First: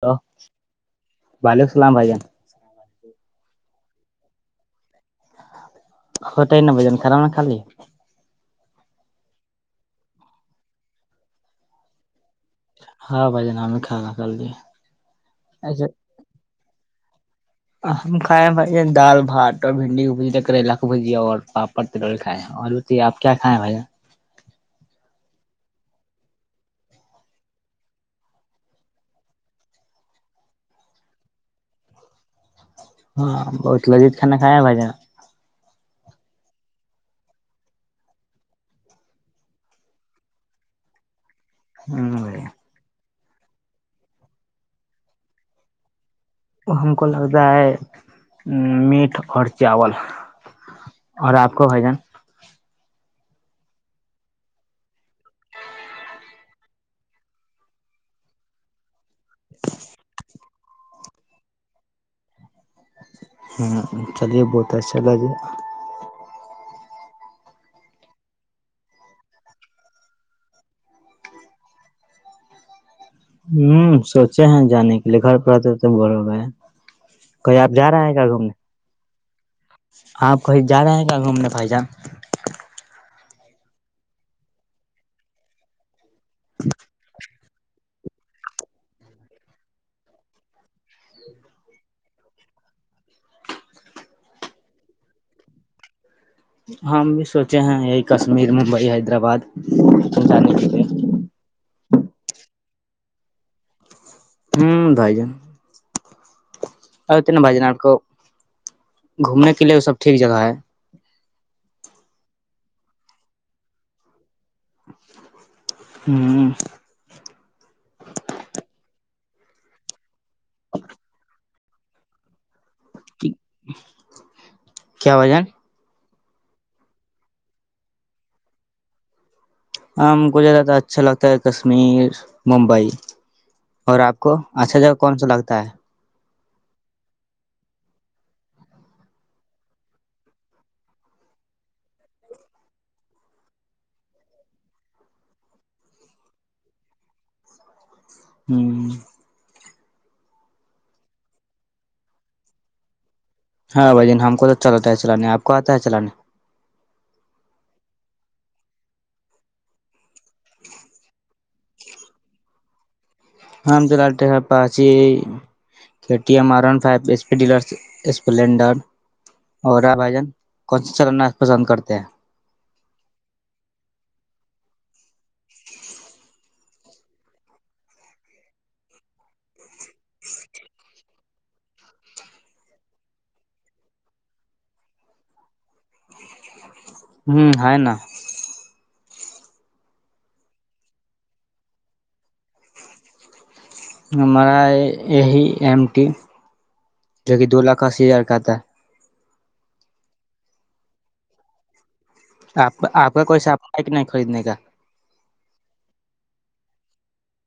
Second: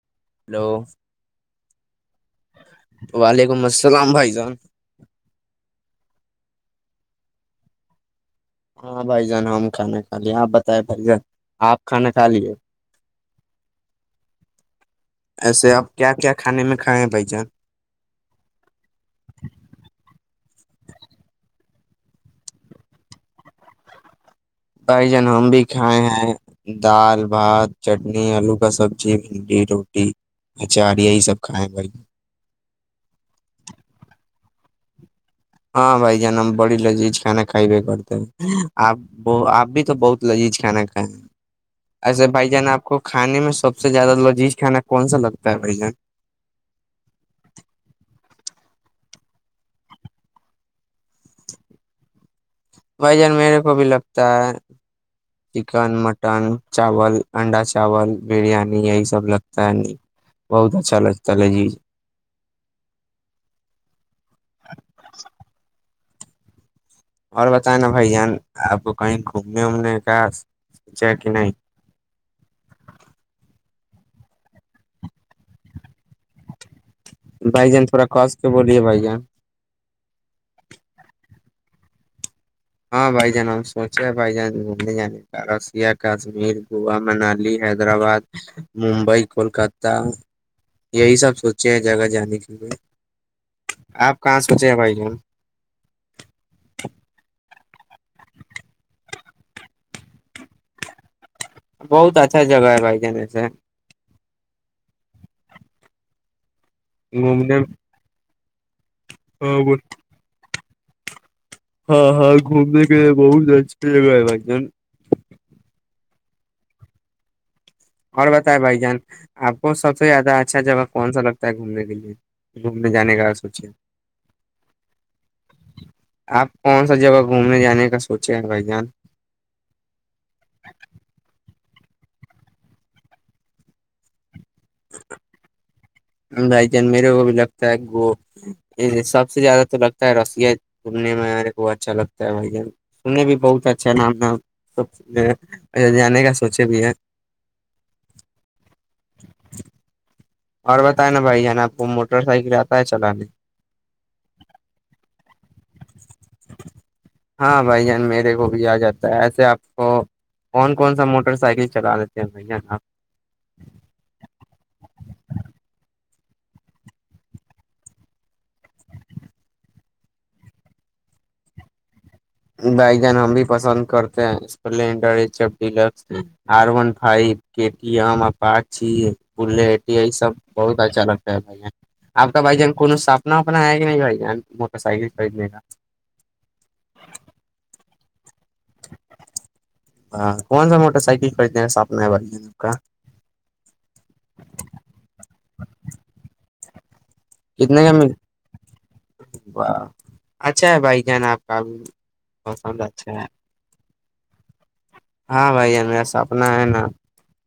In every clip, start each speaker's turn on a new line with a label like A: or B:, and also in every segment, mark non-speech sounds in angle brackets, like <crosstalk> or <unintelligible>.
A: Hello
B: hello
A: وعلیکم السلام بھائی جان
B: وعلیکم السلام بھائی جان
A: ہوتا ہی ن ب جن خراب نا خالی
B: ہاں بھائی جان ہم کھانا کھا لیے آپ بتائے بھائی جان آپ کھانا خ لییے
A: ہاں بھائی ج نام میں کھاا کر د
B: ایسے آپ کیا کیا کھانے میں کھائے ہیں بھائی جان
A: ا ہم کھائے بھائی دال بھات اور بھنڈی کو بجیا کریلا کو بھجیا اور پاپ پتے کھائے ہیں اور رتی آپ کیا کھائے ہیں بھ
B: بھائی جان ہم بھی کھائے ہیں دال بھات چٹنی آلو کا سبزی بھنڈی روٹی اچار یہی سب کھائے بھائی
A: ہاں بہت لذیذ کھانا کھیا بھائی جان
B: ہاں بھائی جان ہم بڑی لذیذ کھانا کھائی بھیے کرتے ہیں آپ آپ بھی تو بہت لذیذ کھانا کھائے ہیں ایسے بھائی جان آپ کو کھانے میں سب سے زیادہ لذیذ کھانا کون سا لگتا ہے بھائی جان
A: ہم کو لگتا ہے میٹ اور چاول اور آپ کا بھجن
B: بھائی جان میرے کو بھی لگتا ہے چکن مٹن چاول انڈا چاول بریانی یہی سب تب لگتا ہے نہیں بہت اچھا لگتا ہے جی
A: ہاں چلیے بہت اچھا لگے
B: اور بتائ نا بھائی جان آپ کو کہیں گھومنے وومنے کا سوچا کہ نہیں
A: ہوں سوچے ہیں جانے کے لیے گھر پر آتے تو بولو گ
B: بھائی جان تھوڑا کس کے بولیے بھائی جان
A: آپ کہیں جا رہے ہیں کیا گھومنے پائی جان
B: ہاں بائی جان ہم سوچے بائی جان گے جانے کاشمیر گووا منالی حیدرآباد ممبئی کولکاتہ یہی سب سوچے ہیں جگہ جان آپ کہاں سوچے ہیں بھائی جان
A: ہم بھی سوچے ہیں یہی کشمیر ممبئی حیدرآباد پ جانے کے لیے
B: بہت اچھا جگہ ہے بھائی جانے کیلئے
A: ہمم بھائی جان اب ت
B: گھومنے
A: بجنا کو گھومنے کے لیے وہ سب ٹھیک جگہ ہے
B: ہاں ہاں گھومنے کے لیے بہت اچھی جگہ ہے بھائی جان
A: ہمم
B: اور بتائے بھائی جان آپ کو سب سے زیادہ اچھا جگہ کون سا لگتا ہے گھومنے کے لیے گھومنے جانے کا سوچے
A: کیا بھائی جان
B: آپ کون سا جگہ گھومنے جانے کا سوچے بھائی جان
A: ہاں کوھیاہ اچھا لگتا ہے کشمیر ممبئی اور آپ کو اچھا ج کون سا لگتا ہے
B: بھائی جان میرے کو بھی لگتا ہے سب سے زیادہ تو لگتا ہے رسییا گھومنے میں میرے کو اچھا لگتا ہے بھائی جان سننے بھی بہت اچھا ہے نام نام سب جانے کا سوچے بھی ہے
A: ہ
B: اور بتائیں نا بھائی ج ن آپ کو موٹر سائیکل آتا ہے چلانے
A: ہاں بھائی جین ہم کو تو چلاتا ہے چلانے آپ کو آتا ہے چلانے
B: ے کو بھی آ جاتا ہے ایسے آپ کو کون کون سا موٹر سائیکل چلا لیتے ہیں بھائی جان آپ
A: ہاںال پاچی ٹیر ف اسپ ڈلر اسپلینڈر اورا بھن کون سا چلانا پسند کرتے ہیں
B: بھائی جان ہم بھی پسند کرتے ہیں اسپلینڈر ڈ آر و ف ب سب بہت اچھا لگتا ہے بھائی آپ کا بھائی جان کو سپنا ونا ہے کہ نہیں بھائی جان موٹر سیکل خریدنے کا
A: ہمم ہے نا
B: ہاں کون سا موٹر سائیکل خریدنے ہیں سپنا ہے ب آپ کا
A: ہمارا یہی ایم ٹی جو کی دو لاکھ اسی ہزار کا آتا ہے
B: واہ اچھا ہے بھائی جان آپ کا بھی
A: آپ آپ کا کوئی سپنا کہ نہیں خریدنے کا
B: ہاں بھائی جان میرا سپنا ہے نا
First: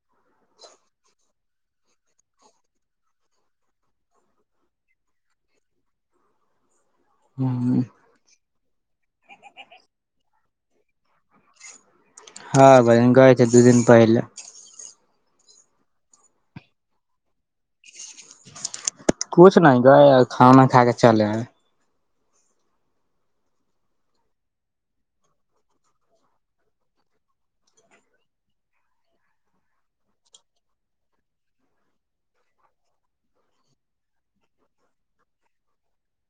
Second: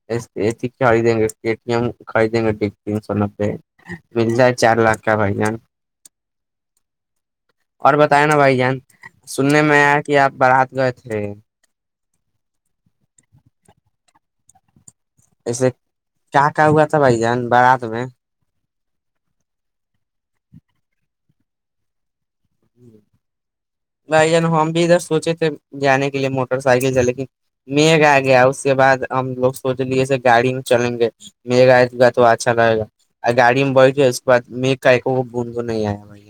B: اے سی خریدے گے اے ٹی ایم بھی خریدیں گے تین سو نبے مل جائے چار لاکھ کا بھائی جان
A: ہ
B: اور بتایے نا بھائی جان سننے میں آیا کہ آپ بارات گئے تھے
A: ہاں بھائی جان گئے تھے دو دن پہلے
B: ایسے کیا کیا ہوا تھا بھائی جان بارات میں
A: کچھ نہیں گئے کھانا کھا کے چلے آئے
B: بھائی جان ہم بھی ادھر سوچے تھے جانے کے لیے موٹر سائیکل سے لیکن میگھ آ گیا اس کے بعد ہم لوگ سوچ لیے گاڑی میں چلیں گے میگھ آ گا تو اچھا لگے گا گاڑی میں بیٹھ گئے اس کے بعد میگھ کا ایکو گو بند نہیں آیا بھائی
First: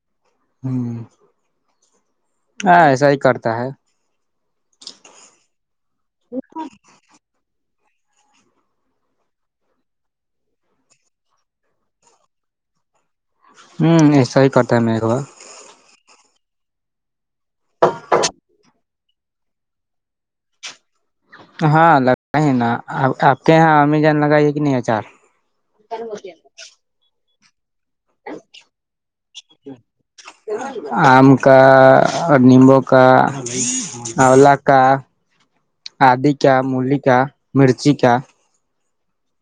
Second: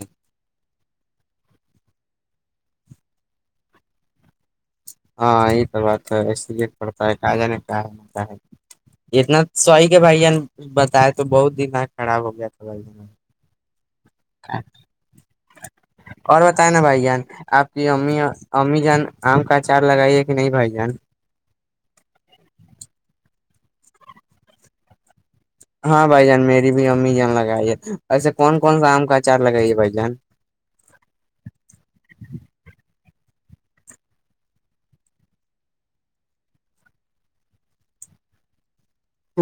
A: ہ ہاں ایسا ہی کرتا ہے
B: ہاں یہ تو بات ہے اسی لیے پڑتا ہے کا جانے اتنا سوری کہ بھائی جان بتائے تو بہت دماغ خراب ہو گیا تھا بھائی
A: ہمم ایسا ہی کرتا ہے میگھوا
B: اور بتائے نا بھائی جان آپ کی امی امی جان آم کا اچار لگائی کہ نہیں بھائی جان
A: ہاں لگتا ہے‌ نا آپ کہ یہاں امی جان لگائی کہ نہیں اچار
B: ہاں بھائی جان میری بھی امی جان لگا <unintelligible> بھائی جان
A: آم کا اور نیمبو کا اولا کا آدی کا مولی کا مرچی کا
B: <unintelligible>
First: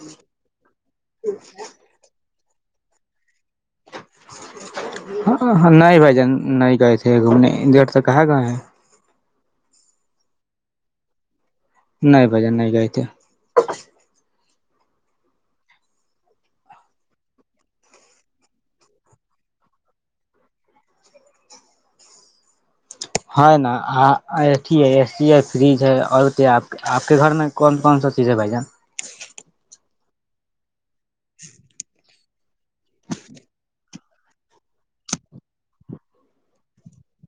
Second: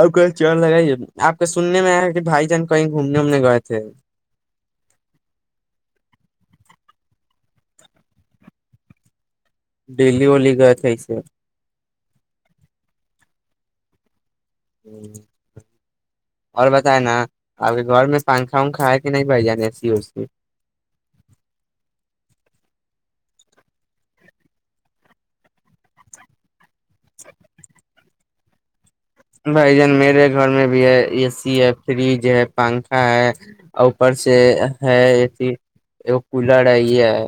B: آم کا اچار لگائی آپ کا سننے میں آیا ہے کہ بھائی جان کئی گھومنے وومنے گیے
A: نہیں بھائی جان نہیں گئے تھے گھومنے اتنے دیر سے کہا گے ہے
B: ڈیلی ویلی گے تھے ایسے
A: نہیں بھائی جان نہیں گئے تھے
B: اور بتائے نا آپ کے گھر میں پنکھا ونکھا ہے کہ نہیں بھآئی جان ایسی اوسی
A: ہے نا اے سی ہے فریج ہے اور کیا آپ آپ کے گھر میں کون کون سا چیز ہے بھائی جان
B: بھائی جان میرے گھر میں بھی ہے اے سی ہے فریج یہ ہے پنکھا ہے اوپر سے ہے اے سی کولر ہے یہ ہے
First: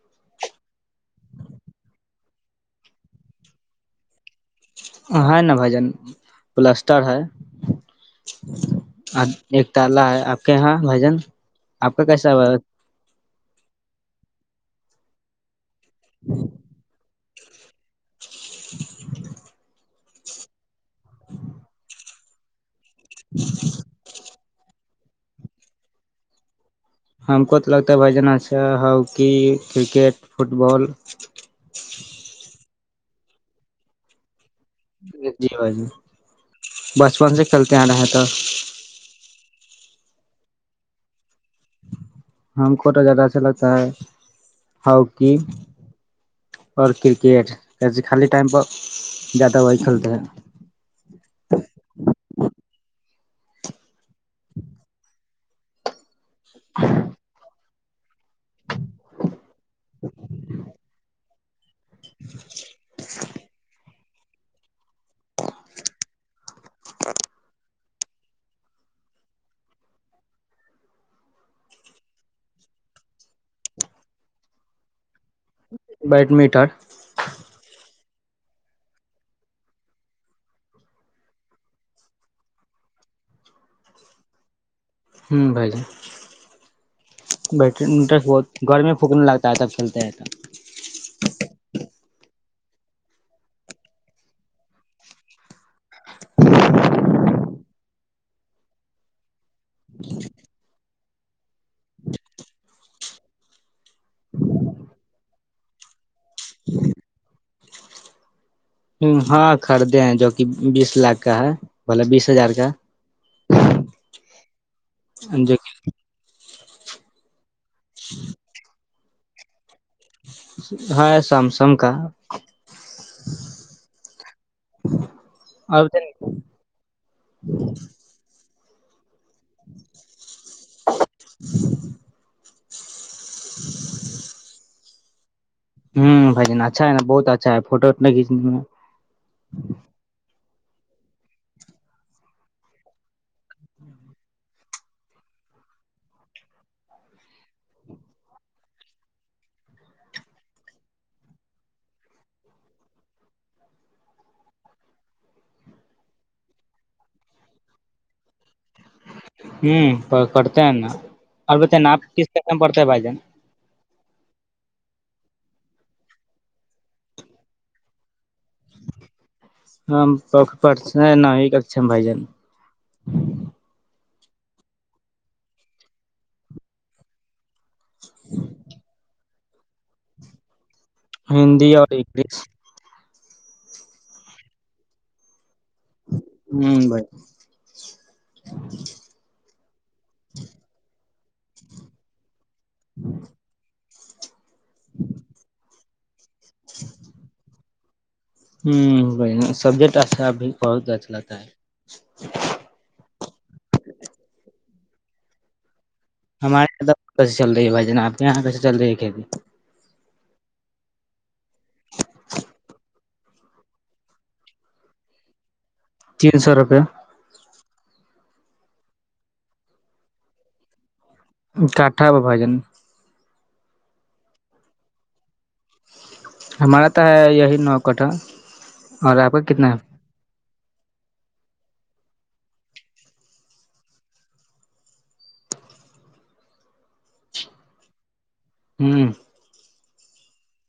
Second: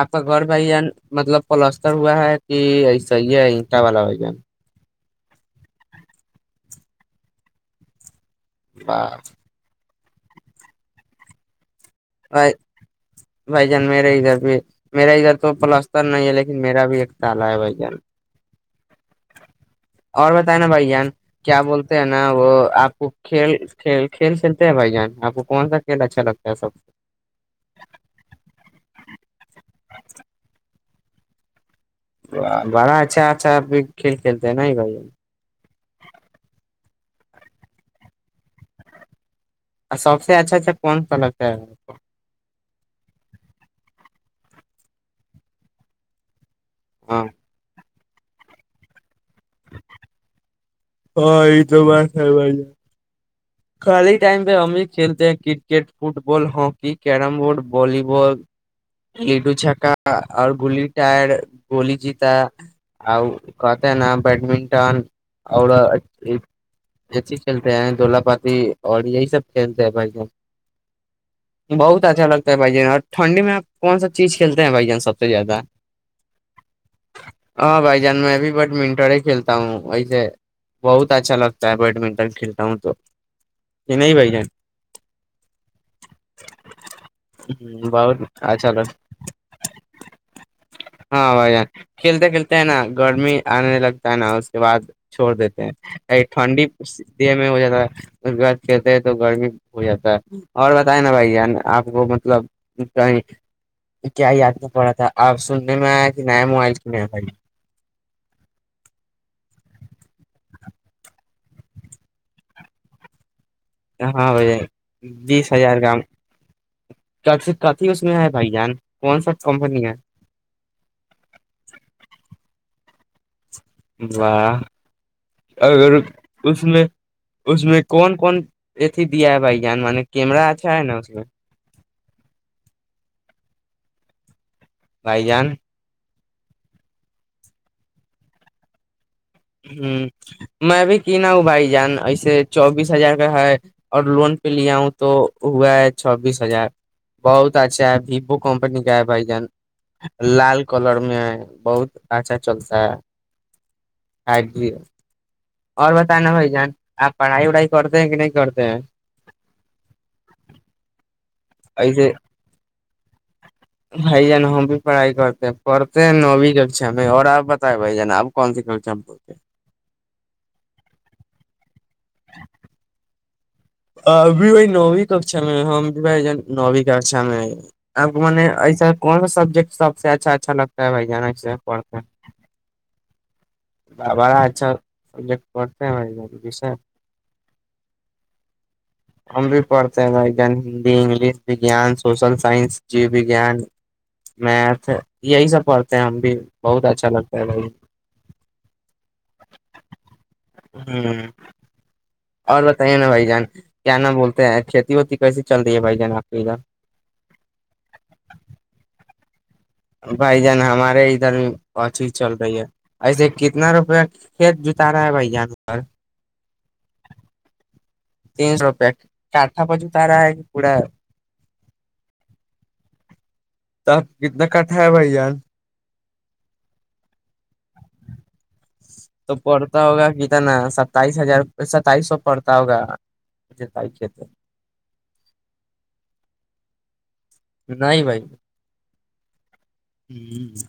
B: آپ کا گھر بھائی جان مطلب پلستر ہوا ہے کہ ایسا ایٹا والا بھائی جان
A: ہاں ہے نا بھآئی جان پلستر ہے ایک تالا ہے آپ کے یہاں بھای جان آپ کا کیسا
B: بھائی بھائی جان میرے ادھر بھی میرا ادھر تو پلس تر نہیں ہے لیکن میرا بھی ایک تالا ہے بھائی جان اور بتائے نا بھائی جان کیا بولتے ہیں نا وہ آپ <unintelligible> تے ہے بھائی جان آپ کون سا کھیل اچھا لگتا ہے سب
A: ہم کو تو لگتا ہے بھائی جان اچھا ہاکی کرکٹ فٹ بال
B: بڑا اچھا اچھااب بھی کھیل کھیلتے ہیں نا بھائی جان
A: جی بھائی بچپن سے کھیلتے آ رہا تھا
B: سب سے اچھا اچھا کون سا لگتا ہے
A: ہم کو تو زیادہ اچھا لگتا ہے ہکی اور
B: ہاں
A: کرکٹ آجی خالی ٹائم پرہ زیادہ وہی کھیلتے ہیں
B: ہاں یہ تو بات ہےر ب ہے خالی ٹائم پہ ہم بھی کھیلتے ہیں cricket football ball hockey carrom board volleyball لڈو چکا اور گلی ٹائر کوولی جیتا اور کہتے ہیں نا بیڈمنٹن اور اچھی کھیلتے ہیں دلہپ اور یہی سب کھیلتے بھ ج بہت اچھا لگتا ہے بھ جان اور ٹھنڈی میں آپ کون سب چیز کھیلتے ہیں بھائی جان سب سے زیادہ
A: بیڈمنٹن
B: ہاں بھائی میں بھی بیڈمنٹن ہی کھیلتا ہوں ایسے بہت اچھا لگتا ہے بیڈمنٹن کھیلتا ہوں تو یہ نہیں بھ جان
A: ہوں بھائی ج ب
B: جان
A: انٹرسٹ بہت
B: اچھا لگ
A: گرمی پونکنے لگتا ہے تب چھیلتے ہیں
B: ہاں بھائی جان
A: تب
B: کھیلتے کھیلتے ہیں نا گرمی آنے لگتا ہے نا اس کے بعد چھوڑ دیتے ہیں ٹھنڈی د میں ہو جاتا ہے بد کہتے تو گرمی ہو جاتا ہے اور بتائیں نا بھائی آپ کو مطلبیں کیا یاد میں پڑا تھا آپ سننے میں آیا کہ نیا موبائل سنے بھ
A: ہاں خریدے ہیں جو کہ بیس لاکھ کا ہے بلا بیس ہزار کا
B: ہاں بھائی بیس
A: جو
B: ہزار گام چارش کتھی اس میں ہے بھائی جان کون سا کمپنی ہے
A: ہاں سمسم کا
B: واہ
A: اور
B: اگر اس میں اس میں کون کون یہ تھی دیا ہے بائی جان م کیمرہ اھا ہے نا اس میں رائیجان
A: ہوں بھائی جان اچھا ہے نا بہت اچھا ہے فوٹوٹ کھیچنے میں
B: ہ میں بھی کی نہا ہوں بھائی جان ایسے چوبیس ہزار کا ہے اور لون پہ لیا ہوں تو ہوا ہے چوبیس ہزار بہت اچھا ہے ووو کمپنی کا ہے بھائی جان لال کلر میں ہے بہت اچھا چلتا ہے خ جری اور بتانا ہو جان آپ پڑھائی وڑھائی کرتے ہیں کہ نہیں کرتے ہیں
A: ہوں کرتے ہے نا اور بت ناپ
B: ایسے
A: کسم پڑتا ہے بھ جان
B: بھائی جان ہم بھی پڑھائی کرتے ہیں پڑتے ہیں نوبی کشا میں اور آپ بتیں بھائی جان آپ کون سی ککشا میں پڑھتے ہیں؟
A: ہمم پک پڑچ نہیں نہیں ہی کر چ ہم بھائی جان
B: ابھی بھائی نووی ککا میں ہم بھی بھائی نویں ککشا میں آ کو م ایسا کون سب سب اچھا اچھا لگتا ہ بھائی جانا سے
A: ہندی
B: پ
A: اور
B: پ
A: انگلش
B: بابا اچھا سبجیکٹ پڑھ بھائی
A: ہوں بھائی
B: ہم بھی پڑھتے ہیں بھائی جان ہندی انگلش ان سوشل سائنس جی و گان میتھ یہی سب پڑھتے ہیں ہم بھی بہت اچھا لگتا ہے بھائی
A: ہ ب سبجیکٹ اچھا بھی بہت اچھا
B: ہ
A: لگتا ہے
B: اور بتائیے نا بھائی جان کیا ن بولتے ہیں کھیتی ہوتی کیسی چل رہی ہے بھائی جان آپ کی ادھر
A: ہمارے یہاں کیسے چل رہی ہے بھائی جان آپ کے یہاں کیسے چل رہی ہے کھیتی
B: بھائی جان ہمارے ادھر ب چیز چل رہی ہے ایسے کتنا روپیہ کھیت جتا رہا ہے بھیاان پر
A: تین سو روپے
B: تین سو روپیہ کاٹا بازو تارا ہے کہ پورا
A: کاٹا ب بھ جان
B: تو آپ کتنا کھا ہے بھائی ار
A: ہمارا تو ہے یہی نو کٹھا اور آپ
B: تو
A: کا کتنا ہے
B: پڑھتا ہوگا کت ن سب ستائیس ہزار ستائیس سو پڑتا ہوگا کہتے نہیں بھائی
A: ہوں
B: ہ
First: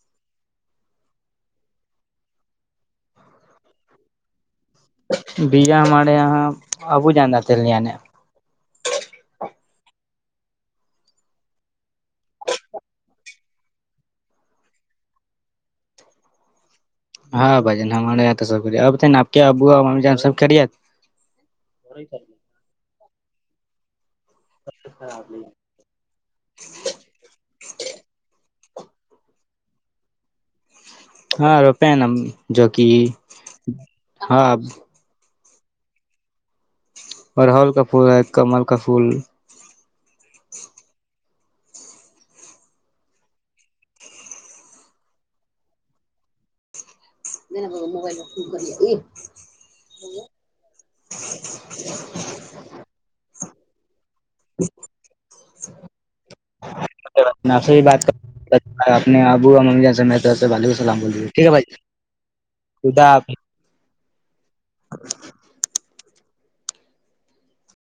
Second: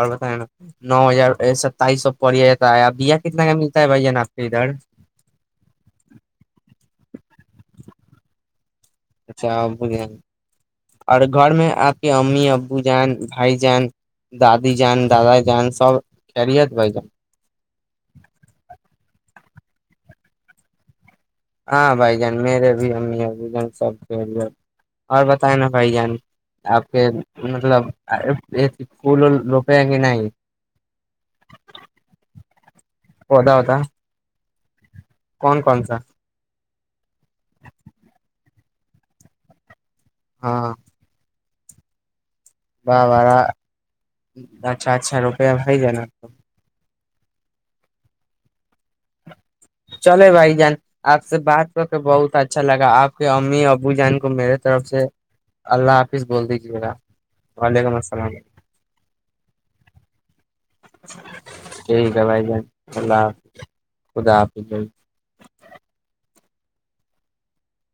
B: اور بتائ نا نو ہزار ستائیس سو پڑیا جاتا ہے بیا کتنا کا ملتا ہے بھائی ج نا
A: بیجا ہمارے یہاں آبو جاندا تھ ل نے
B: اچھا ابو جان اور گھر میں آپ کے امی ابو جان بھائی جان دادی جان دادا جان سب خیریت بھائی جان
A: ہاں بھن ہمارے یہاں تو سب کچھ اب تھ آپ کے ابو ج سب کری
B: ہاں بھائی جان میرے بھی امی ب جان سب اور بتائے نا بھائی جان آپ کے مطلب پکول روپیا کہ نہیں
A: ہاں روپے ن جوک
B: پودا ہوتا
A: ہاں
B: کون کون سا
A: ارہل کا پھول ہے کمل کا پھول
B: ہاں باہ بارہ اچھا اچھا روپیہ ہو ج نا تو
A: میں نے ب موبائل میں فون کر ا
B: چلے بھائی جان آپ سے بات کر کے بہت اچھا لگا آپ کے م ابو جان کو میرے طرف سے اللہ حافظ بول دیجے گا
A: آپ سے بھی
B: وعلیکم
A: بات
B: السلام
A: کر اپنے ابو اور امی جان سے میں طرف سے وعلیکم السلام بول دیجیے ٹھیک ہے بھائی
B: ٹھیک ہے بھائی جان اللہ حافظ خدا ج <inaudible>